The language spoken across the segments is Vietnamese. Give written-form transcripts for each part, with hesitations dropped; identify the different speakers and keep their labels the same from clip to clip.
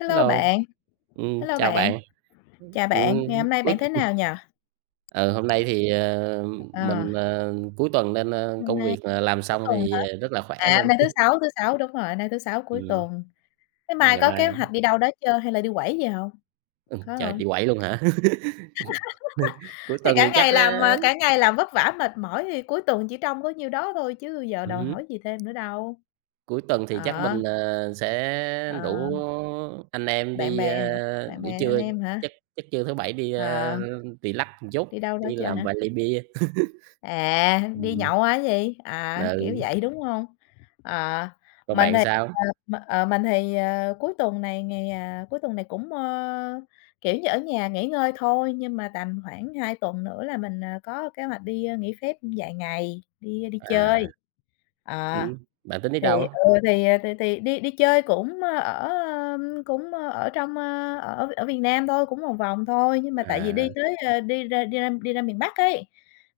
Speaker 1: Hello
Speaker 2: Hello,
Speaker 1: bạn,
Speaker 2: ừm,
Speaker 1: hello
Speaker 2: chào
Speaker 1: bạn,
Speaker 2: bạn.
Speaker 1: chào
Speaker 2: Ừm,
Speaker 1: bạn, ngày hôm nay
Speaker 2: cuối
Speaker 1: bạn thế nào nhỉ?
Speaker 2: ừ, Hôm nay thì,
Speaker 1: Ờ,
Speaker 2: mình, cuối tuần nên,
Speaker 1: Hôm
Speaker 2: công
Speaker 1: nay
Speaker 2: việc, làm
Speaker 1: cuối
Speaker 2: xong
Speaker 1: tuần hả?
Speaker 2: thì, rất là khỏe
Speaker 1: À, hôm
Speaker 2: luôn.
Speaker 1: nay thứ Sáu, đúng rồi, hôm nay thứ Sáu cuối
Speaker 2: Ừm,
Speaker 1: tuần. Thế
Speaker 2: là
Speaker 1: mai
Speaker 2: ngày
Speaker 1: có
Speaker 2: mai
Speaker 1: kế hoạch đi đâu đó chưa hay là đi quẩy gì không? Có
Speaker 2: Trời,
Speaker 1: không?
Speaker 2: đi quẩy luôn hả? Cuối
Speaker 1: Thì
Speaker 2: tuần thì
Speaker 1: cả
Speaker 2: chắc,
Speaker 1: ngày
Speaker 2: ơ
Speaker 1: làm, ờ, cả ngày làm vất vả mệt mỏi thì cuối tuần chỉ trông có nhiêu đó thôi chứ giờ đòi
Speaker 2: ừm
Speaker 1: hỏi gì thêm nữa đâu.
Speaker 2: cuối tuần thì chắc
Speaker 1: Ờ,
Speaker 2: mình, sẽ
Speaker 1: ờ,
Speaker 2: rủ anh em
Speaker 1: bạn
Speaker 2: đi,
Speaker 1: bè hả? Bạn
Speaker 2: buổi
Speaker 1: bè anh
Speaker 2: trưa,
Speaker 1: em
Speaker 2: chắc
Speaker 1: hả?
Speaker 2: chắc trưa thứ Bảy đi,
Speaker 1: Ờ,
Speaker 2: relax một chút,
Speaker 1: đi đâu đó
Speaker 2: đi
Speaker 1: chưa
Speaker 2: làm vài
Speaker 1: hả?
Speaker 2: ly bia.
Speaker 1: À, đi
Speaker 2: Ừm,
Speaker 1: nhậu hả gì? À, kiểu
Speaker 2: ừ,
Speaker 1: vậy, đúng không? À,
Speaker 2: Còn
Speaker 1: mình
Speaker 2: bạn
Speaker 1: thì,
Speaker 2: sao?
Speaker 1: ờ, cuối tuần này ngày, cuối tuần này cũng, kiểu như, ở nhà nghỉ ngơi thôi, nhưng mà tầm khoảng 2 tuần nữa là mình, có kế hoạch đi, nghỉ phép vài ngày, đi
Speaker 2: À,
Speaker 1: chơi. À
Speaker 2: ừm, Bạn tính đi
Speaker 1: thì
Speaker 2: đâu?
Speaker 1: ừ, thì, à, thì thì đi đi chơi cũng, cũng, ở trong, ơ, ở ở Việt Nam thôi, cũng vòng vòng thôi, nhưng mà tại vì
Speaker 2: À,
Speaker 1: đi tới, đi ra miền Bắc ấy,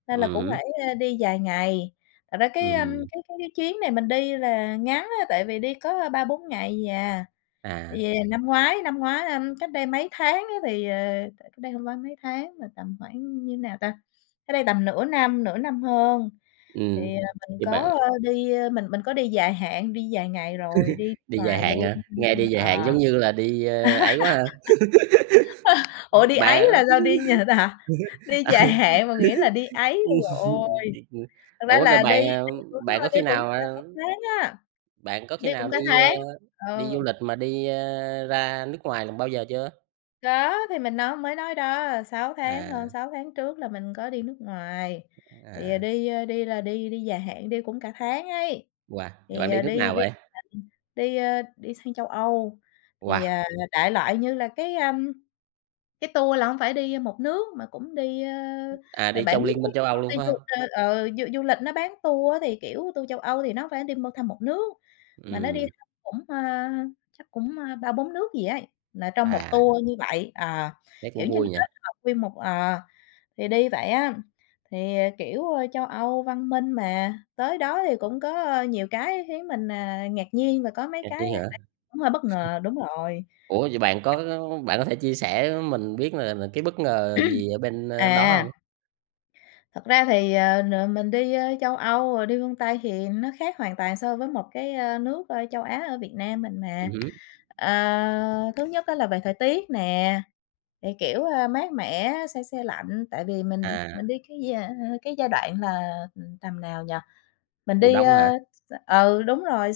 Speaker 1: nên là cũng
Speaker 2: ừm
Speaker 1: phải, đi vài ngày. Thật ra cái, ưm,
Speaker 2: Ừm,
Speaker 1: cái chuyến này mình đi là ngắn á, tại vì đi có 3, 4 ngày gì à.
Speaker 2: à,
Speaker 1: Về năm ngoái, cách đây mấy tháng á thì, cách đây hông phải mấy tháng mà tầm khoảng như nào ta? Cách đây tầm nửa năm hơn. Thì,
Speaker 2: ừm,
Speaker 1: à, mình
Speaker 2: thì
Speaker 1: có,
Speaker 2: bạn
Speaker 1: ơ, đi, ơ mình có đi dài hạn, đi vài ngày rồi, đi nước
Speaker 2: đi dài
Speaker 1: ngoài
Speaker 2: hạn
Speaker 1: luôn,
Speaker 2: hả?
Speaker 1: cho
Speaker 2: Nghe
Speaker 1: nên
Speaker 2: đi dài
Speaker 1: ờ.
Speaker 2: hạn giống như là đi, ấy quá ha,
Speaker 1: Ủa, đi Ấy
Speaker 2: bạn,
Speaker 1: là sao? Đi Nhật hả? Đi
Speaker 2: ờ
Speaker 1: dài hạn mà nghĩa là đi Ấy luôn rồi, ôi! Thật ra
Speaker 2: ủa, rồi
Speaker 1: là đi
Speaker 2: bạn, à,
Speaker 1: đi đúng
Speaker 2: bạn
Speaker 1: rồi,
Speaker 2: có
Speaker 1: đi
Speaker 2: khi
Speaker 1: cũng
Speaker 2: nào,
Speaker 1: cả
Speaker 2: à,
Speaker 1: cả tháng á,
Speaker 2: bạn có khi
Speaker 1: đi cũng
Speaker 2: nào
Speaker 1: cả
Speaker 2: đi,
Speaker 1: tháng. Ừ.
Speaker 2: đi du lịch mà đi, ra nước ngoài lần bao giờ chưa?
Speaker 1: Có, thì mình mới nói đó, sáu tháng, hơn
Speaker 2: À,
Speaker 1: sáu tháng trước là mình có đi nước ngoài, thì, à,
Speaker 2: à,
Speaker 1: đi, đi là đi đi dài hạn, đi cũng cả tháng ấy.
Speaker 2: wow, vậy
Speaker 1: Thì,
Speaker 2: bạn đi
Speaker 1: à,
Speaker 2: nước
Speaker 1: đi
Speaker 2: nào
Speaker 1: đi
Speaker 2: vậy?
Speaker 1: đi, đi sang châu Âu, thì,
Speaker 2: Wow,
Speaker 1: à, đại loại như là cái, cái tour là hông phải đi một nước mà cũng đi,
Speaker 2: Đi
Speaker 1: bạn
Speaker 2: trong
Speaker 1: biết
Speaker 2: Liên
Speaker 1: mấy
Speaker 2: minh châu
Speaker 1: cái
Speaker 2: Âu
Speaker 1: công
Speaker 2: luôn
Speaker 1: ty
Speaker 2: phải hông?
Speaker 1: du ờ, ờ, du du lịch nó bán tour á, thì, kiểu, tour châu Âu thì nó phải đi mua thăm một nước, mà nó đi
Speaker 2: Ừm,
Speaker 1: thăm cũng, chắc cũng, 3, 4 nước gì ấy, là trong một
Speaker 2: à,
Speaker 1: tour như vậy. Ờ,
Speaker 2: Thế cũng
Speaker 1: kiểu như, nó
Speaker 2: vui nhỉ,
Speaker 1: kết hợp nguyên một ờ, thì đi vậy á, thì, ờ, kiểu, châu Âu văn minh mà, tới đó thì cũng có, nhiều cái khiến mình, à, ngạc nhiên và có mấy
Speaker 2: ngạc
Speaker 1: cái
Speaker 2: nhiên hả?
Speaker 1: bạn cũng hơi bất ngờ, đúng rồi.
Speaker 2: Ủa, vậy bạn có thể chia sẻ mình biết là cái bất ngờ gì ở bên, đó hông?
Speaker 1: À. Thật ra thì, ờ, n mình đi, châu Âu rồi đi phương Tây thì nó khác hoàn toàn so với một cái, nước, châu Á ở Việt Nam mình mà.
Speaker 2: Ừm hứm,
Speaker 1: Ờ, thứ nhất á là về thời tiết nè, thì, kiểu, mát mẻ, se se lạnh, tại vì
Speaker 2: à,
Speaker 1: mình đi cái giai đoạn là, ừ, tầm nào nhỉ? Mình
Speaker 2: Mùa
Speaker 1: đi,
Speaker 2: đông hả?
Speaker 1: ừ, đúng rồi,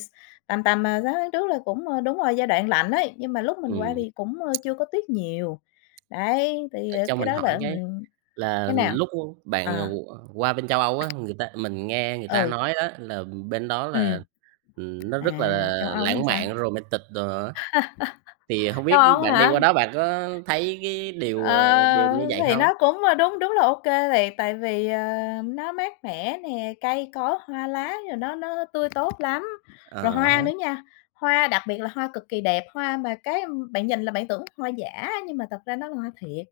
Speaker 1: tầm tầm, à, 6 tháng trước là cũng, ơ đúng rồi, giai đoạn lạnh đấy nhưng mà lúc mình qua
Speaker 2: Ừm,
Speaker 1: thì cũng, chưa có tuyết nhiều. Đấy, thì,
Speaker 2: ờ,
Speaker 1: ờ,
Speaker 2: cho
Speaker 1: cái
Speaker 2: mình
Speaker 1: đó là
Speaker 2: hỏi cái là
Speaker 1: cái nào?
Speaker 2: lúc bạn,
Speaker 1: À,
Speaker 2: qua bên châu Âu á, người ta mình nghe người ta
Speaker 1: ừ,
Speaker 2: nói á là bên đó
Speaker 1: ừm.
Speaker 2: là, nó
Speaker 1: À,
Speaker 2: rất là
Speaker 1: châu Âu nó
Speaker 2: lãng
Speaker 1: sao?
Speaker 2: mạn, romantic đồ á, thì hông
Speaker 1: Châu
Speaker 2: biết
Speaker 1: Âu
Speaker 2: bạn đi
Speaker 1: hả?
Speaker 2: qua đó bạn có thấy cái điều,
Speaker 1: Ờ,
Speaker 2: điều như vậy
Speaker 1: thì
Speaker 2: không?
Speaker 1: nó cũng, ờ, đúng đúng là ô kê thiệt, tại vì, ờ, nó mát mẻ nè, cây cối, hoa lá rồi nó tươi tốt lắm.
Speaker 2: À
Speaker 1: Rồi hoa
Speaker 2: há,
Speaker 1: nữa nha, hoa đặc biệt là hoa cực kỳ đẹp, hoa mà cái bạn nhìn là bạn tưởng hoa giả nhưng mà thật ra nó là hoa thiệt.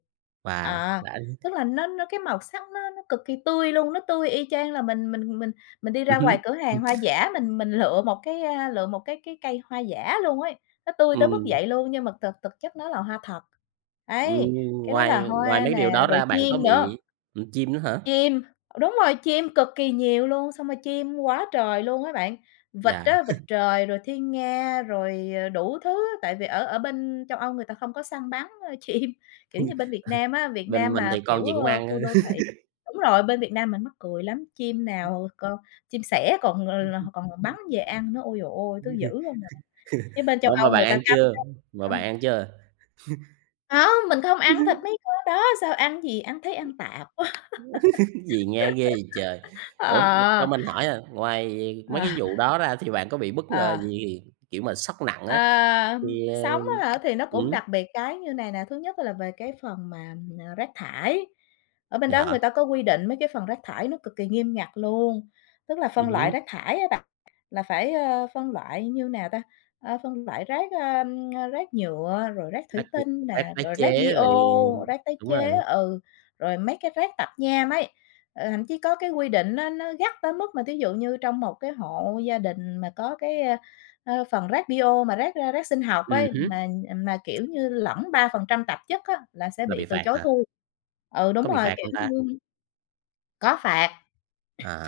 Speaker 2: wow,
Speaker 1: Ờ,
Speaker 2: đã
Speaker 1: tức là nó cái màu sắc nó cực kỳ tươi luôn, nó tươi y chang là mình đi
Speaker 2: ừm
Speaker 1: ra
Speaker 2: hứm,
Speaker 1: ngoài cửa hàng hoa giả mình lựa một cái, lựa một cái cây hoa giả luôn ấy. Nó tươi
Speaker 2: ừm,
Speaker 1: tới mức
Speaker 2: ừm,
Speaker 1: vậy luôn, nhưng mà thực thực chất nó là hoa thật.
Speaker 2: ừm,
Speaker 1: Đấy, cái đó là
Speaker 2: ngoài ngoài
Speaker 1: hoa
Speaker 2: mấy điều đó
Speaker 1: nè, rồi
Speaker 2: ra bạn
Speaker 1: chim
Speaker 2: có
Speaker 1: nữa,
Speaker 2: bị, chim nữa hả?
Speaker 1: chim đúng rồi, chim cực kỳ nhiều luôn, xong rồi chim quá trời luôn á bạn. Vịt
Speaker 2: Dạ,
Speaker 1: á, vịt trời, rồi thiên nga, rồi, đủ thứ á, tại vì ở ở bên châu Âu người ta không có săn bắn, chim, kiểu như, bên Việt Nam á, Việt
Speaker 2: bên
Speaker 1: Nam
Speaker 2: mình
Speaker 1: mà,
Speaker 2: thì con
Speaker 1: kiểu,
Speaker 2: gì cũng
Speaker 1: khu
Speaker 2: ăn,
Speaker 1: đô thị đúng rồi, bên Việt Nam mình mắc cười lắm, chim nào con chim sẻ còn, còn bắn về ăn nữa, ôi giời ơi, thứ dữ không à. Chứ bên châu
Speaker 2: ủa, mà
Speaker 1: Âu
Speaker 2: bạn
Speaker 1: người ta
Speaker 2: ăn
Speaker 1: cấm
Speaker 2: chưa?
Speaker 1: lắm,
Speaker 2: Mà bạn
Speaker 1: cấm.
Speaker 2: ăn chưa?
Speaker 1: Hông, mình không ăn thịt mấy con đó, sao ăn gì, ăn thấy ăn tạp quá.
Speaker 2: Cái gì nghe ghê vậy trời! Ủa, cho
Speaker 1: Ờ,
Speaker 2: mình hỏi à, ngoài mấy
Speaker 1: ờ.
Speaker 2: cái vụ đó ra thì bạn có bị bất ngờ
Speaker 1: Ờ.
Speaker 2: gì, kiểu mà, sốc nặng á,
Speaker 1: À,
Speaker 2: thì, ờ
Speaker 1: sống á hả? Thì nó cũng
Speaker 2: ừm,
Speaker 1: đặc biệt cái như này nè, thứ nhất là về cái phần mà, rác thải. Ở bên
Speaker 2: vậy
Speaker 1: đó
Speaker 2: hả?
Speaker 1: người ta có quy định mấy cái phần rác thải nó cực kỳ nghiêm ngặt luôn, tức là phân
Speaker 2: Hứm,
Speaker 1: loại rác thải á bạn, là phải, phân loại như nào ta? Ờ, phân loại rác, rác nhựa, rồi rác thủy tinh
Speaker 2: tác
Speaker 1: nè,
Speaker 2: Tái
Speaker 1: rồi rác
Speaker 2: chế rồi
Speaker 1: bio, rác tái
Speaker 2: đúng
Speaker 1: chế,
Speaker 2: rồi,
Speaker 1: ừ, rồi mấy cái rác tạp nham ấy. Ờ, thậm chí có cái quy định nó gắt tới mức mà thí dụ như trong một cái hộ gia đình mà có cái, a. Ờ, phần rác bio mà rác sinh học
Speaker 2: ừm
Speaker 1: ấy,
Speaker 2: hứm,
Speaker 1: mà kiểu như, lẫn 3% tạp chất á, là sẽ
Speaker 2: là bị
Speaker 1: bị từ
Speaker 2: phạt
Speaker 1: chối
Speaker 2: hả?
Speaker 1: thu. Ừ, đúng
Speaker 2: Có bị
Speaker 1: rồi,
Speaker 2: phạt
Speaker 1: kiểu
Speaker 2: không ta?
Speaker 1: như, có phạt,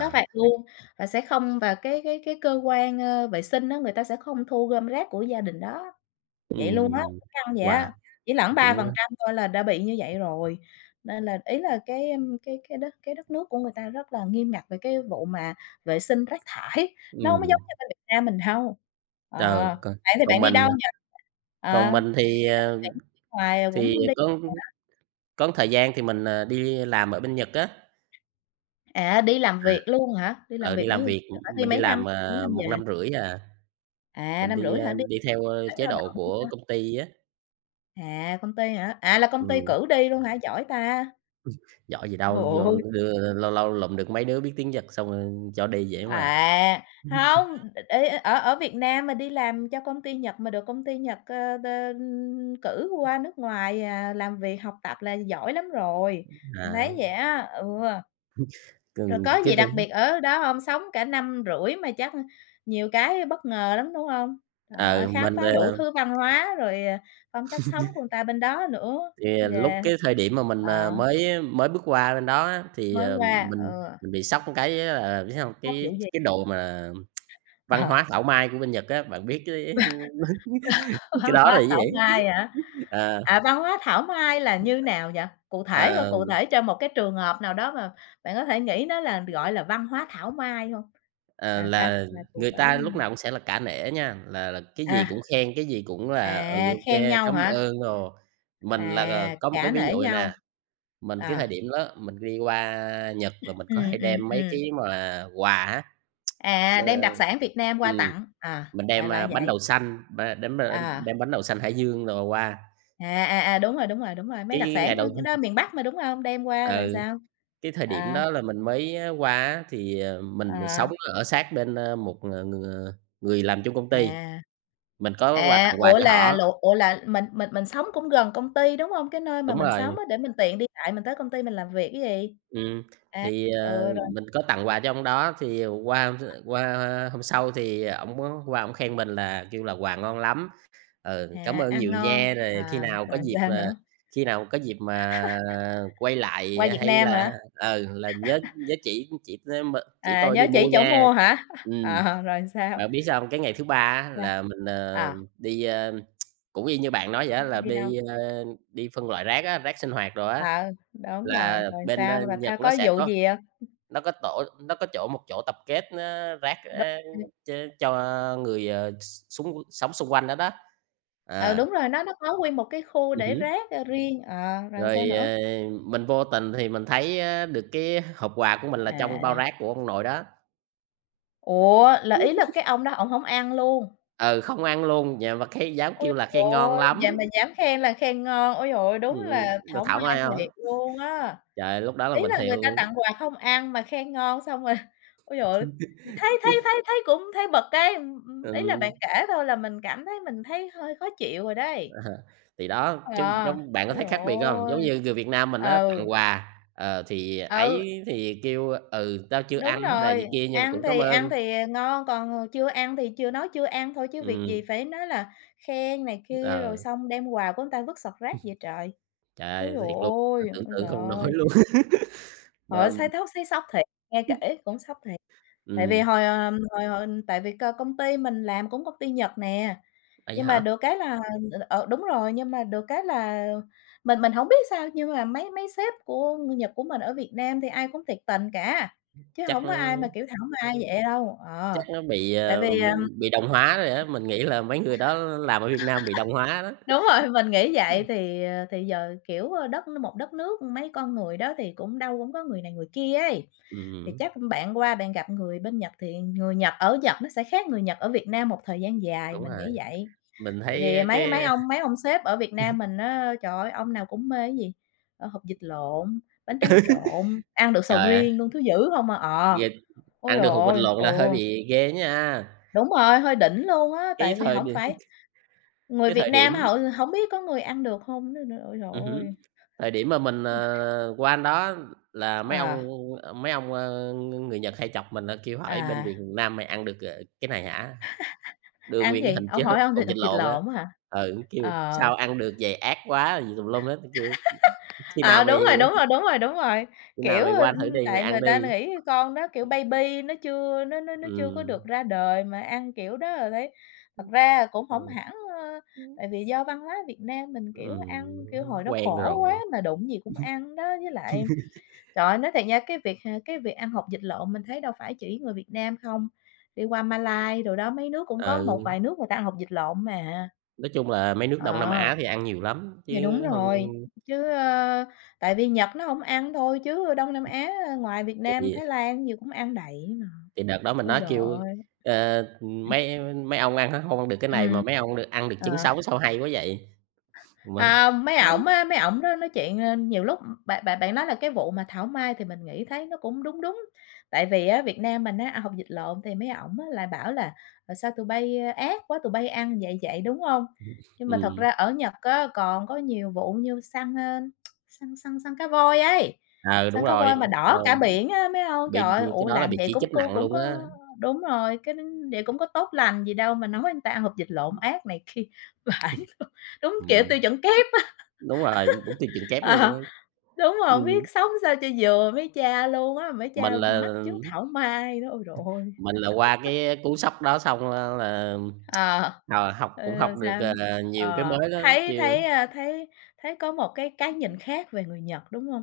Speaker 1: có phạt luôn và sẽ không và cái cơ quan, vệ sinh á, người ta sẽ không thu gom rác của gia đình đó. Vậy luôn á,
Speaker 2: ừm,
Speaker 1: căng vậy
Speaker 2: wow,
Speaker 1: á, chỉ lẫn
Speaker 2: cũng
Speaker 1: 3% thôi là đã bị như vậy rồi. Nên là ý là cái, ưm, cái cái đất nước của người ta rất là nghiêm ngặt về cái vụ mà vệ sinh rác thải, nó hông có
Speaker 2: ừm,
Speaker 1: giống như bên Việt Nam mình đâu. Ờ,
Speaker 2: ờ, còn
Speaker 1: bạn thì
Speaker 2: còn
Speaker 1: bạn đi
Speaker 2: mình
Speaker 1: đâu
Speaker 2: à,
Speaker 1: nhỉ? Ờ,
Speaker 2: còn
Speaker 1: bạn
Speaker 2: mình thì,
Speaker 1: thì bạn bạn ngoài
Speaker 2: thì
Speaker 1: cũng đi
Speaker 2: có có thời gian thì mình, đi làm ở bên Nhật á,
Speaker 1: à, đi làm
Speaker 2: à,
Speaker 1: việc luôn hả? Đi làm
Speaker 2: đi
Speaker 1: việc mấy
Speaker 2: làm
Speaker 1: giờ bây
Speaker 2: việc,
Speaker 1: giờ phải đi
Speaker 2: mình đi làm,
Speaker 1: mấy năm
Speaker 2: 1
Speaker 1: về?
Speaker 2: năm rưỡi à.
Speaker 1: À,
Speaker 2: Mình
Speaker 1: năm
Speaker 2: đi,
Speaker 1: rưỡi hả? Đi
Speaker 2: đi theo,
Speaker 1: hợp tác
Speaker 2: chế
Speaker 1: lao
Speaker 2: độ
Speaker 1: động hay
Speaker 2: của
Speaker 1: sao?
Speaker 2: công ty á,
Speaker 1: À, công ty hả? À, là công ty
Speaker 2: ừm,
Speaker 1: cử đi luôn hả? Giỏi ta!
Speaker 2: giỏi gì đâu,
Speaker 1: Ồ!
Speaker 2: vô đưa lâu lâu lụm được mấy đứa biết tiếng Nhật xong rồi cho đi vậy mà.
Speaker 1: À, không ê, ở ở Việt Nam mà đi làm cho công ty Nhật mà được công ty Nhật, ơ, đ cử qua nước ngoài, à, làm việc, học tập là giỏi lắm rồi, mình
Speaker 2: À,
Speaker 1: thấy vậy á. Ừ, rồi
Speaker 2: cần
Speaker 1: có
Speaker 2: cái
Speaker 1: gì
Speaker 2: thứ
Speaker 1: đặc biệt ở đó không? Sống cả năm rưỡi mà chắc nhiều cái bất ngờ lắm, đúng không? Trời ơi,
Speaker 2: ờ,
Speaker 1: khám
Speaker 2: mình,
Speaker 1: phá đủ
Speaker 2: ờ,
Speaker 1: thứ văn hóa rồi, à, phong cách sống của người ta bên đó nữa.
Speaker 2: Thì lúc
Speaker 1: Yeah,
Speaker 2: cái thời điểm mà mình,
Speaker 1: ờ,
Speaker 2: mới mới bước qua bên đó á, thì,
Speaker 1: mới qua,
Speaker 2: mình
Speaker 1: ừ,
Speaker 2: mình bị sốc một cái á là biết hông?
Speaker 1: sốc vụ
Speaker 2: Cái
Speaker 1: gì?
Speaker 2: cái đồ mà văn
Speaker 1: Ờ,
Speaker 2: hóa thảo mai của bên Nhật á, bạn biết cái
Speaker 1: văn
Speaker 2: đó là
Speaker 1: hóa
Speaker 2: cái gì?
Speaker 1: tổng ai hả?
Speaker 2: Ờ.
Speaker 1: À, văn hóa thảo mai là như nào vậy? Cụ thể coi,
Speaker 2: Ờ.
Speaker 1: cụ thể trong một cái trường hợp nào đó mà bạn có thể nghĩ nó là gọi là văn hóa thảo mai hông?
Speaker 2: Ờ,
Speaker 1: Là sao?
Speaker 2: là
Speaker 1: Là cụ
Speaker 2: người
Speaker 1: thể
Speaker 2: ta
Speaker 1: như
Speaker 2: lúc
Speaker 1: nào?
Speaker 2: nào cũng sẽ là cả nể nha, là cái gì
Speaker 1: À.
Speaker 2: cũng khen, cái gì cũng là "Ừ,
Speaker 1: À, khen nhau
Speaker 2: cám
Speaker 1: hả?
Speaker 2: ơn" đồ. Mình là
Speaker 1: À,
Speaker 2: có một cái
Speaker 1: cả
Speaker 2: ví
Speaker 1: nể
Speaker 2: dụ vầy
Speaker 1: nhau.
Speaker 2: nè, mình cái thời
Speaker 1: À,
Speaker 2: điểm đó mình đi qua Nhật là mình có hay đem mấy
Speaker 1: ừm.
Speaker 2: cái mà quà á,
Speaker 1: À,
Speaker 2: ờ,
Speaker 1: đem đặc sản Việt Nam qua
Speaker 2: ừm,
Speaker 1: tặng, à,
Speaker 2: mình
Speaker 1: đại
Speaker 2: đem,
Speaker 1: loại
Speaker 2: bánh
Speaker 1: vậy.
Speaker 2: đậu xanh, ba đem b
Speaker 1: À,
Speaker 2: đem bánh đậu xanh Hải Dương đồ qua.
Speaker 1: à, đúng rồi, đúng rồi, đúng rồi, mấy
Speaker 2: Cái
Speaker 1: đặc
Speaker 2: cái ngày
Speaker 1: sản
Speaker 2: đầu
Speaker 1: đó miền Bắc mà, đúng hông? Đem qua rồi
Speaker 2: ừ,
Speaker 1: sao?
Speaker 2: cái thời điểm
Speaker 1: À,
Speaker 2: đó là mình mới qua á thì, mình
Speaker 1: ờ.
Speaker 2: sống ở sát bên, một, người làm chung công ty,
Speaker 1: À.
Speaker 2: mình có qua
Speaker 1: À,
Speaker 2: tặng quà
Speaker 1: ủa
Speaker 2: cho
Speaker 1: là
Speaker 2: họ.
Speaker 1: lộn ủa là mình sống cũng gần công ty, đúng hông? Cái nơi mà
Speaker 2: Đúng
Speaker 1: mình sống
Speaker 2: rồi,
Speaker 1: á, để mình tiện đi lại mình tới công ty mình làm việc ấy gì?
Speaker 2: ừm,
Speaker 1: À,
Speaker 2: thì,
Speaker 1: ừ, rồi
Speaker 2: mình có tặng quà cho ông đó, thì qua hôm sau thì ổng có qua ổng khen mình là kêu là "Quà ngon lắm, ừ, cảm
Speaker 1: à,
Speaker 2: ơn
Speaker 1: ăn
Speaker 2: nhiều
Speaker 1: ngon,
Speaker 2: nha, rồi khi
Speaker 1: à,
Speaker 2: nào có
Speaker 1: rồi
Speaker 2: dịp,
Speaker 1: sao
Speaker 2: ờ,
Speaker 1: nữa?
Speaker 2: khi nào có dịp mà quay lại
Speaker 1: Qua Việt
Speaker 2: hay
Speaker 1: Nam
Speaker 2: là"
Speaker 1: hả?
Speaker 2: ừ, "là nhớ nhớ chỉ tới m chỉ
Speaker 1: À,
Speaker 2: tôi đi
Speaker 1: nhớ
Speaker 2: mua
Speaker 1: chỉ chỗ
Speaker 2: nha."
Speaker 1: mua hả?
Speaker 2: Ừm,
Speaker 1: Ờ, rồi sao?
Speaker 2: bạn biết sao hông? Cái ngày thứ ba á
Speaker 1: Sao?
Speaker 2: là mình,
Speaker 1: À,
Speaker 2: đi, ơ, cũng y như bạn nói vậy á, là
Speaker 1: đi đâu?
Speaker 2: đi, đi phân loại rác á, rác sinh hoạt đồ á.
Speaker 1: Ờ, đúng rồi,
Speaker 2: Là
Speaker 1: rồi
Speaker 2: bên,
Speaker 1: sao? Rồi
Speaker 2: Nhật
Speaker 1: tha
Speaker 2: nó
Speaker 1: có
Speaker 2: sẽ
Speaker 1: vụ
Speaker 2: có
Speaker 1: gì hông?
Speaker 2: nó có một chỗ tập kết, rác,
Speaker 1: Đúng,
Speaker 2: ơ, ch cho người, ờ, x xung sống xung quanh đó đó.
Speaker 1: ừ,
Speaker 2: À,
Speaker 1: đúng rồi, nó có nguyên một cái khu
Speaker 2: ừm
Speaker 1: để
Speaker 2: hứm,
Speaker 1: rác, riêng, ờ, rồi sao
Speaker 2: Rồi,
Speaker 1: nữa?
Speaker 2: mình vô tình thì mình thấy, á, được cái hộp quà của mình là trong bao
Speaker 1: À.
Speaker 2: rác của ông nội đó.
Speaker 1: Ủa, là ý là cái ông đó ổng hổng ăn luôn?
Speaker 2: Ừ, không ăn luôn, nhà mà khen dám
Speaker 1: Ôi
Speaker 2: kêu là
Speaker 1: trời
Speaker 2: khen ngon
Speaker 1: ơi, vậy
Speaker 2: lắm,
Speaker 1: mà dám khen là khen ngon, ôi trời ơi, đúng là
Speaker 2: được
Speaker 1: thảo
Speaker 2: thảo
Speaker 1: mai
Speaker 2: mai hông.
Speaker 1: thiệt luôn á.
Speaker 2: Trời, lúc đó là
Speaker 1: Ý
Speaker 2: mình
Speaker 1: là
Speaker 2: thèm
Speaker 1: người ta
Speaker 2: luôn.
Speaker 1: tặng quà không ăn mà khen ngon xong rồi ôi trời ơi, thấy thấy thấy thấy cũng thấy bực cái, ý là bạn
Speaker 2: Ừm.
Speaker 1: kể thôi là mình cảm thấy thấy hơi khó chịu rồi đấy.
Speaker 2: À, thì đó,
Speaker 1: Ờ,
Speaker 2: chứ
Speaker 1: ôi
Speaker 2: giống bạn có
Speaker 1: trời
Speaker 2: thấy khác biệt hông? Giống
Speaker 1: ơi.
Speaker 2: như người Việt Nam mình á, tặng
Speaker 1: Ừ,
Speaker 2: quà, thì
Speaker 1: ừ.
Speaker 2: ấy thì kêu, "Ừ, tao chưa ăn"
Speaker 1: Đúng
Speaker 2: hay là này
Speaker 1: rồi,
Speaker 2: kia nhưng mà cũng "Cảm ơn."
Speaker 1: ăn thì, ngon, còn, chưa ăn thì chưa nói chưa ăn thôi chứ việc
Speaker 2: Ừm,
Speaker 1: gì phải nói là khen này kia, rồi
Speaker 2: ờ,
Speaker 1: xong đem quà của người ta vứt sọt rác vậy trời.
Speaker 2: Trời
Speaker 1: Ôi
Speaker 2: ơi,
Speaker 1: giời
Speaker 2: thiệt luôn, mà
Speaker 1: ôi,
Speaker 2: tưởng
Speaker 1: ôi
Speaker 2: tượng
Speaker 1: giời
Speaker 2: không nổi
Speaker 1: ơi!
Speaker 2: luôn.
Speaker 1: Trời
Speaker 2: Mà
Speaker 1: ơi, thấy sốc thiệt, nghe kể cũng sốc thiệt. Tại vì
Speaker 2: ừm,
Speaker 1: hồi, ờ, hồi hồi tại vì công ty mình làm cũng công ty Nhật nè.
Speaker 2: Vậy
Speaker 1: Nhưng mà
Speaker 2: hả?
Speaker 1: được cái là đúng rồi, nhưng mà được cái là mình hổng biết sao nhưng mà mấy mấy sếp của Nhật của mình ở Việt Nam thì ai cũng tuyệt tình cả, chứ
Speaker 2: Chắc
Speaker 1: hổng
Speaker 2: nó
Speaker 1: có ai mà, kiểu, thảo mai vậy đâu. Ờ,
Speaker 2: bị,
Speaker 1: tại vì,
Speaker 2: bị đồng hóa rồi á, mình nghĩ là mấy người đó làm ở Việt Nam bị đồng hóa đó.
Speaker 1: đúng rồi, mình nghĩ vậy thì, thì giờ, kiểu, đất đất nước mấy con người đó thì cũng đâu cũng có người này người kia ấy. Thì
Speaker 2: Ừm,
Speaker 1: chắc bạn qua bạn gặp người bên Nhật thì người Nhật ở Nhật nó sẽ khác người Nhật ở Việt Nam một thời gian dài,
Speaker 2: đúng
Speaker 1: mình
Speaker 2: rồi,
Speaker 1: nghĩ vậy.
Speaker 2: mình
Speaker 1: Tại vì
Speaker 2: thấy
Speaker 1: mấy
Speaker 2: cái
Speaker 1: mấy ông sếp ở Việt Nam mình á, trời ơi, ông nào cũng mê cái gì, hột vịt lộn, bánh tráng trộn, ăn được sầu
Speaker 2: trời ơi,
Speaker 1: riêng luôn, thứ dữ không à. Ờ,
Speaker 2: ghê.
Speaker 1: ôi
Speaker 2: Ăn
Speaker 1: trời
Speaker 2: được hột vịt
Speaker 1: ơi,
Speaker 2: lộn
Speaker 1: ừ,
Speaker 2: là hơi bị ghê á nha.
Speaker 1: đúng rồi, hơi đỉnh luôn á,
Speaker 2: Cái
Speaker 1: tại vì
Speaker 2: thời đ
Speaker 1: hổng phải người
Speaker 2: cái
Speaker 1: Việt
Speaker 2: thời
Speaker 1: Nam
Speaker 2: điểm
Speaker 1: họ hổng biết có người ăn được không nữa nữa, ôi trời
Speaker 2: Hứm.
Speaker 1: ơi.
Speaker 2: Thời điểm mà mình, qua anh đó là
Speaker 1: Ờ, à,
Speaker 2: mấy ông, người Nhật hay chọc mình, kêu hỏi bên
Speaker 1: à,
Speaker 2: Việt Nam "Mày ăn được, cái này hả?" Đưa
Speaker 1: ăn
Speaker 2: nguyên
Speaker 1: cái
Speaker 2: cái
Speaker 1: gì?
Speaker 2: hình chứ
Speaker 1: Ông hỏi ông
Speaker 2: hột
Speaker 1: thịt
Speaker 2: vịt
Speaker 1: hột vịt
Speaker 2: lộn á,
Speaker 1: lộn á hả?
Speaker 2: ừ, kêu
Speaker 1: Ờ.
Speaker 2: "Sao ăn được vậy, ác quá!" gì tùm lum hết, kêu "Khi nào
Speaker 1: Ờ,
Speaker 2: mày
Speaker 1: đúng rồi, đúng rồi, đúng rồi, đúng rồi,
Speaker 2: khi nào
Speaker 1: kiểu,
Speaker 2: mày qua thử đi, mày
Speaker 1: tại
Speaker 2: ăn
Speaker 1: người ta
Speaker 2: đi."
Speaker 1: nghĩ con đó, kiểu, baby nó chưa có
Speaker 2: Ừm,
Speaker 1: được ra đời mà ăn kiểu đó rồi thấy thật ra cũng hổng
Speaker 2: ừm,
Speaker 1: hẳn, tại vì do văn hóa Việt Nam mình, kiểu, ăn, kiểu, hồi đó
Speaker 2: Quen
Speaker 1: khổ quá
Speaker 2: rồi,
Speaker 1: mà đụng gì cũng ăn đó, với lại, trời ơi, nói thiệt nha, cái việc ăn hột vịt lộn mình thấy đâu phải chỉ người Việt Nam không, đi qua Malai đồ đó, mấy nước cũng có một
Speaker 2: ừ,
Speaker 1: vài nước người ta ăn hột vịt lộn mà,
Speaker 2: nói chung là mấy nước Đông Nam
Speaker 1: ờ.
Speaker 2: Á thì ăn nhiều lắm,
Speaker 1: Thì đúng
Speaker 2: chứ không
Speaker 1: rồi, chứ, tại vì Nhật nó hổng ăn thôi chứ Đông Nam Á, ngoài Việt Nam,
Speaker 2: thì.
Speaker 1: Thái Lan gì cũng ăn đầy mà.
Speaker 2: Thì đợt đó mình
Speaker 1: Ôi
Speaker 2: nói
Speaker 1: giời
Speaker 2: kêu,
Speaker 1: ơi!
Speaker 2: ờ, "Mấy mấy ông ăn hông ăn được cái này mà
Speaker 1: Ừm.
Speaker 2: mấy ông được ăn được
Speaker 1: Ờ.
Speaker 2: trứng sống sao hay quá vậy?" Mà
Speaker 1: À, mấy
Speaker 2: đó,
Speaker 1: ổng á, mấy ổng nó nói chuyện, nhiều lúc bạn bạn bạn nói là cái vụ mà thảo mai thì mình nghĩ thấy nó cũng đúng đúng. Tại vì á, Việt Nam mình á, à, hông, dịch lộn, thì mấy ổng á lại bảo là "Ờ, sao tụi bay, ơ, ác quá, tụi bay ăn vậy vậy", đúng hông? Nhưng mà thật
Speaker 2: ừm,
Speaker 1: ra ở Nhật á, còn có nhiều vụ như săn, ơ, săn săn săn cá voi ấy,
Speaker 2: ờ, Đúng
Speaker 1: săn cá
Speaker 2: rồi,
Speaker 1: voi mà đỏ
Speaker 2: là
Speaker 1: cả biển á, mấy ông. Trời
Speaker 2: bị
Speaker 1: ơi,
Speaker 2: cái
Speaker 1: ủa,
Speaker 2: đó là
Speaker 1: làm
Speaker 2: bị
Speaker 1: vậy
Speaker 2: chỉ
Speaker 1: cũng
Speaker 2: trích nặng
Speaker 1: cũng
Speaker 2: luôn á.
Speaker 1: có đúng rồi, cái vậy cũng có tốt lành gì đâu mà nói người ta ăn hộp vịt lộn ác này kia, vãi. Đúng kiểu
Speaker 2: Ừm,
Speaker 1: tiêu chuẩn kép á,
Speaker 2: đúng rồi, đúng tiêu chuẩn kép luôn
Speaker 1: ờ,
Speaker 2: á.
Speaker 1: đúng rồi, hổng
Speaker 2: Ừm,
Speaker 1: biết sống sao cho vừa mấy cha luôn á, mấy
Speaker 2: mình
Speaker 1: cha
Speaker 2: là
Speaker 1: mắt chứng thảo mai đó, ôi trời ơi!
Speaker 2: mình là qua cái cú sốc đó xong á là,
Speaker 1: Ờ.
Speaker 2: học
Speaker 1: Ừ,
Speaker 2: cũng
Speaker 1: làm
Speaker 2: học được,
Speaker 1: sao?
Speaker 2: nhiều cái
Speaker 1: Ờ,
Speaker 2: mới đó,
Speaker 1: thấy
Speaker 2: kêu
Speaker 1: thấy, a, thấy thấy có một cái nhìn khác về người Nhật, đúng hông?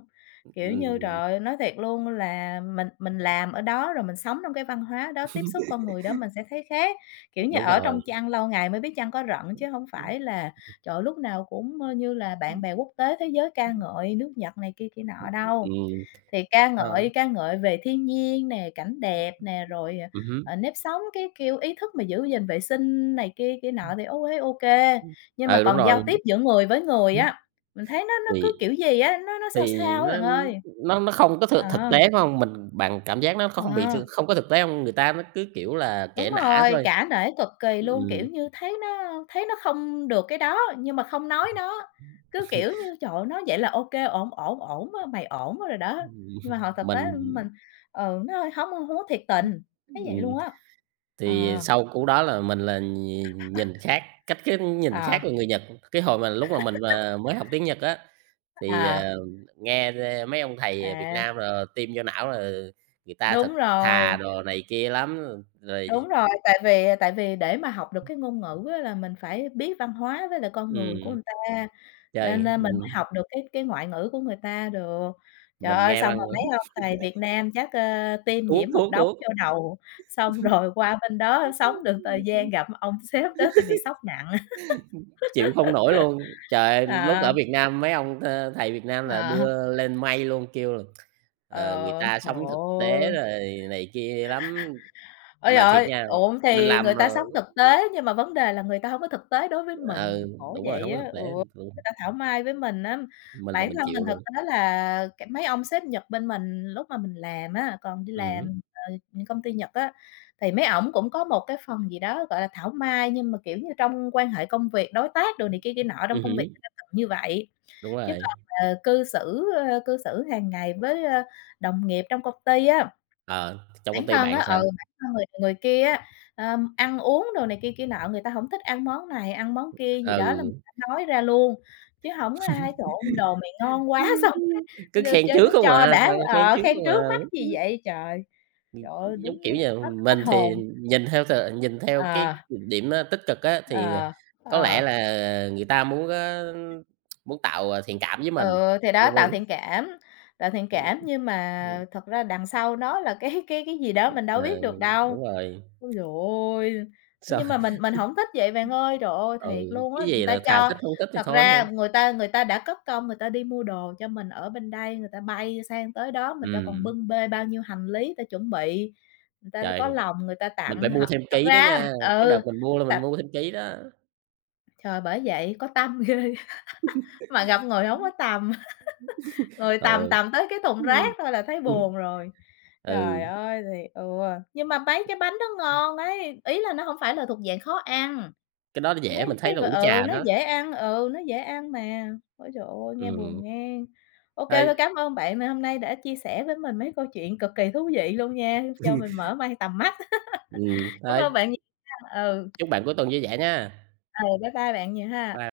Speaker 1: Kiểu như,
Speaker 2: ừm,
Speaker 1: trời ơi, nói thiệt luôn là mình làm ở đó rồi mình sống trong cái văn hóa đó, tiếp xúc con người đó mình sẽ thấy khác. Kiểu như,
Speaker 2: đúng
Speaker 1: ở
Speaker 2: rồi,
Speaker 1: trong chăn lâu ngày mới biết chăn có rận chứ hông phải là, trời ơi, lúc nào cũng, như là bạn bè quốc tế thế giới ca ngợi nước Nhật này kia kia nọ đâu.
Speaker 2: ừm,
Speaker 1: Thì
Speaker 2: ờ,
Speaker 1: ca ngợi về thiên nhiên nè, cảnh đẹp nè, rồi, ờ,
Speaker 2: ừm hứm,
Speaker 1: ờ, nếp sống, cái kiểu ý thức mà giữ gìn vệ sinh này kia kia nọ thì ok. Nhưng mà
Speaker 2: ừ, đúng
Speaker 1: còn
Speaker 2: rồi,
Speaker 1: giao tiếp giữa người với người
Speaker 2: hứm,
Speaker 1: á, mình thấy nó cứ
Speaker 2: thì
Speaker 1: kiểu gì á, nó sao
Speaker 2: thì
Speaker 1: sao á bạn ơi.
Speaker 2: nó không có thực thực
Speaker 1: Ờ,
Speaker 2: tế, phải hông? Mình bằng cảm giác nó không bị
Speaker 1: ờ.
Speaker 2: thực không có thực tế hông? Người ta nó cứ, kiểu là, kể
Speaker 1: Đúng
Speaker 2: nã
Speaker 1: rồi,
Speaker 2: thôi.
Speaker 1: cả nể cực kỳ luôn, kiểu
Speaker 2: Ừm,
Speaker 1: như, thấy nó không được cái đó, nhưng mà không nói nó, cứ, kiểu như, "Trời ơi, nói vậy là ok ổn á, mày ổn rồi đó."
Speaker 2: ừm,
Speaker 1: Nhưng mà họ thực tế
Speaker 2: mình
Speaker 1: mình ừ, nó hơi hông hông có thiệt tình, thấy vậy
Speaker 2: ừm,
Speaker 1: luôn á. Ờ,
Speaker 2: thì sau cú đó là mình là nhìn nhìn khác, cái nhìn
Speaker 1: ờ,
Speaker 2: khác về người Nhật. Cái hồi mà lúc mà mình mà mới học tiếng Nhật á, thì,
Speaker 1: à,
Speaker 2: nghe t mấy ông thầy Việt
Speaker 1: à,
Speaker 2: Nam là tiêm vô não là người ta thật
Speaker 1: đúng rồi.
Speaker 2: thà đồ này kia lắm, rồi
Speaker 1: Đúng rồi, tại vì, à, tại vì để mà học được cái ngôn ngữ á là mình phải biết văn hóa với lại con người của
Speaker 2: ừm,
Speaker 1: người ta, nên
Speaker 2: trời,
Speaker 1: nên mình mới học được cái ngoại ngữ của người ta được. Trời
Speaker 2: mình
Speaker 1: ơi,
Speaker 2: nghe
Speaker 1: xong
Speaker 2: băng
Speaker 1: rồi mấy ông thầy Việt Nam chắc, tiêm
Speaker 2: thuốc,
Speaker 1: nhiễm một
Speaker 2: thuốc,
Speaker 1: đống
Speaker 2: thuốc.
Speaker 1: vô đầu, xong rồi qua bên đó sống được thời gian gặp ông sếp đó thì bị sốc nặng.
Speaker 2: Chịu không nổi luôn. Trời ơi, lúc
Speaker 1: Ờ,
Speaker 2: ở Việt Nam mấy ông th thầy Việt Nam là
Speaker 1: ờ,
Speaker 2: đưa lên mây luôn, kêu là, người
Speaker 1: ờ,
Speaker 2: ta
Speaker 1: trời
Speaker 2: sống thực tế rồi
Speaker 1: ơi!
Speaker 2: này kia lắm,
Speaker 1: Ôi trời
Speaker 2: mà thiệt
Speaker 1: ơi!
Speaker 2: nha,
Speaker 1: Uổng
Speaker 2: mình
Speaker 1: thì người
Speaker 2: làm,
Speaker 1: ta
Speaker 2: ờ
Speaker 1: sống thực tế, nhưng mà vấn đề là người ta hông có thực tế đối với
Speaker 2: ừ,
Speaker 1: mình, khổ
Speaker 2: đúng rồi,
Speaker 1: vậy
Speaker 2: hông có
Speaker 1: á.
Speaker 2: thực
Speaker 1: Ừ,
Speaker 2: tế, ừ,
Speaker 1: người ta thảo mai với mình á. Bản
Speaker 2: mình
Speaker 1: thân
Speaker 2: chịu
Speaker 1: mình thực
Speaker 2: luôn.
Speaker 1: tế là mấy ông sếp Nhật bên mình lúc mà mình làm á, còn đi
Speaker 2: Hứm,
Speaker 1: làm, công ty Nhật á, thì mấy ổng cũng có một cái phần gì đó, gọi là, thảo mai, nhưng mà, kiểu như, trong quan hệ công việc, đối tác đồ này kia kia nọ trong công việc
Speaker 2: hứm,
Speaker 1: người ta cần như vậy.
Speaker 2: Đúng
Speaker 1: Chứ
Speaker 2: rồi.
Speaker 1: còn, cư xử, cư xử hàng ngày với, đồng nghiệp trong công ty á
Speaker 2: Ờ, trong công
Speaker 1: bản
Speaker 2: ty
Speaker 1: thân
Speaker 2: bạn
Speaker 1: á, ừ,
Speaker 2: sao?
Speaker 1: bản thân người người kia á, ăn uống đồ này kia kia nọ, người ta hổng thích ăn món này, ăn món kia gì đó là người
Speaker 2: Ừ.
Speaker 1: ta nói ra luôn, chứ hổng có ai: "Trời ơi, đồ mày ngon quá!" xong
Speaker 2: Cứ
Speaker 1: cái
Speaker 2: khen trước
Speaker 1: nó
Speaker 2: không
Speaker 1: cho
Speaker 2: à,
Speaker 1: đã,
Speaker 2: toàn là khen trước
Speaker 1: khen
Speaker 2: không à.
Speaker 1: trước mắt gì vậy trời. Trời ơi,
Speaker 2: Giống
Speaker 1: đúng
Speaker 2: kiểu như,
Speaker 1: hết hết
Speaker 2: mình thì
Speaker 1: hồn.
Speaker 2: nhìn theo cái
Speaker 1: Ờ,
Speaker 2: điểm á tích cực á, thì,
Speaker 1: ờ,
Speaker 2: có lẽ
Speaker 1: ờ.
Speaker 2: là người ta muốn á tạo, thiện cảm với mình,
Speaker 1: Ừ, thì đó,
Speaker 2: nhưng mà
Speaker 1: tạo thiện cảm, nhưng mà thật ra đằng sau nó là cái gì đó mình đâu
Speaker 2: ờ,
Speaker 1: biết được đâu.
Speaker 2: đúng rồi,
Speaker 1: Ôi giời ôi!
Speaker 2: sao
Speaker 1: Nhưng mà mình hổng thích vậy bạn ơi, trời ơi,
Speaker 2: ừ,
Speaker 1: thiệt luôn á,
Speaker 2: cái
Speaker 1: người
Speaker 2: gì
Speaker 1: ta
Speaker 2: là thà
Speaker 1: cho
Speaker 2: thích không thích thì
Speaker 1: thật
Speaker 2: thôi ha.
Speaker 1: ra người ta đã cất công người ta đi mua đồ cho mình ở bên đây, người ta bay sang tới đó, người ta còn
Speaker 2: Ừm,
Speaker 1: bưng bê bao nhiêu hành lý, người ta chuẩn bị, người ta
Speaker 2: trời,
Speaker 1: có lòng người ta
Speaker 2: mình
Speaker 1: tặng
Speaker 2: phải mua thêm
Speaker 1: thật
Speaker 2: ký đó
Speaker 1: ra
Speaker 2: nha, cái đợt
Speaker 1: ừ,
Speaker 2: mình mua là
Speaker 1: t
Speaker 2: mình mua thêm ký đó.
Speaker 1: trời, bởi vậy, có tâm ghê, mà gặp người hổng có tầm. Rồi tầm
Speaker 2: rồi
Speaker 1: tầm tới cái thùng rác thôi là thấy buồn rồi. Trời
Speaker 2: ừ,
Speaker 1: ơi, thì ừ, nhưng mà mấy cái bánh đó ngon đấy, ý là nó hông phải là thuộc dạng khó ăn,
Speaker 2: cái đó
Speaker 1: mấy
Speaker 2: dễ, mình
Speaker 1: cái
Speaker 2: thấy là
Speaker 1: v
Speaker 2: uống
Speaker 1: ừ,
Speaker 2: trà
Speaker 1: nó
Speaker 2: đó.
Speaker 1: dễ ăn, ừ, nó dễ ăn mà. Ôi trời ơi, nghe buồn
Speaker 2: Ừm,
Speaker 1: nghe. Ô kê,
Speaker 2: thôi,
Speaker 1: thôi cám ơn bạn nè, hôm nay đã chia sẻ với mình mấy câu chuyện cực kỳ thú vị luôn nha, cho mình mở mang tầm mắt. Cảm
Speaker 2: thôi,
Speaker 1: ơn bạn nhiều nha. Ừ,
Speaker 2: chúc bạn cuối tuần vui vẻ nha.
Speaker 1: ừ, bye bye bạn nhiều ha.
Speaker 2: Bye.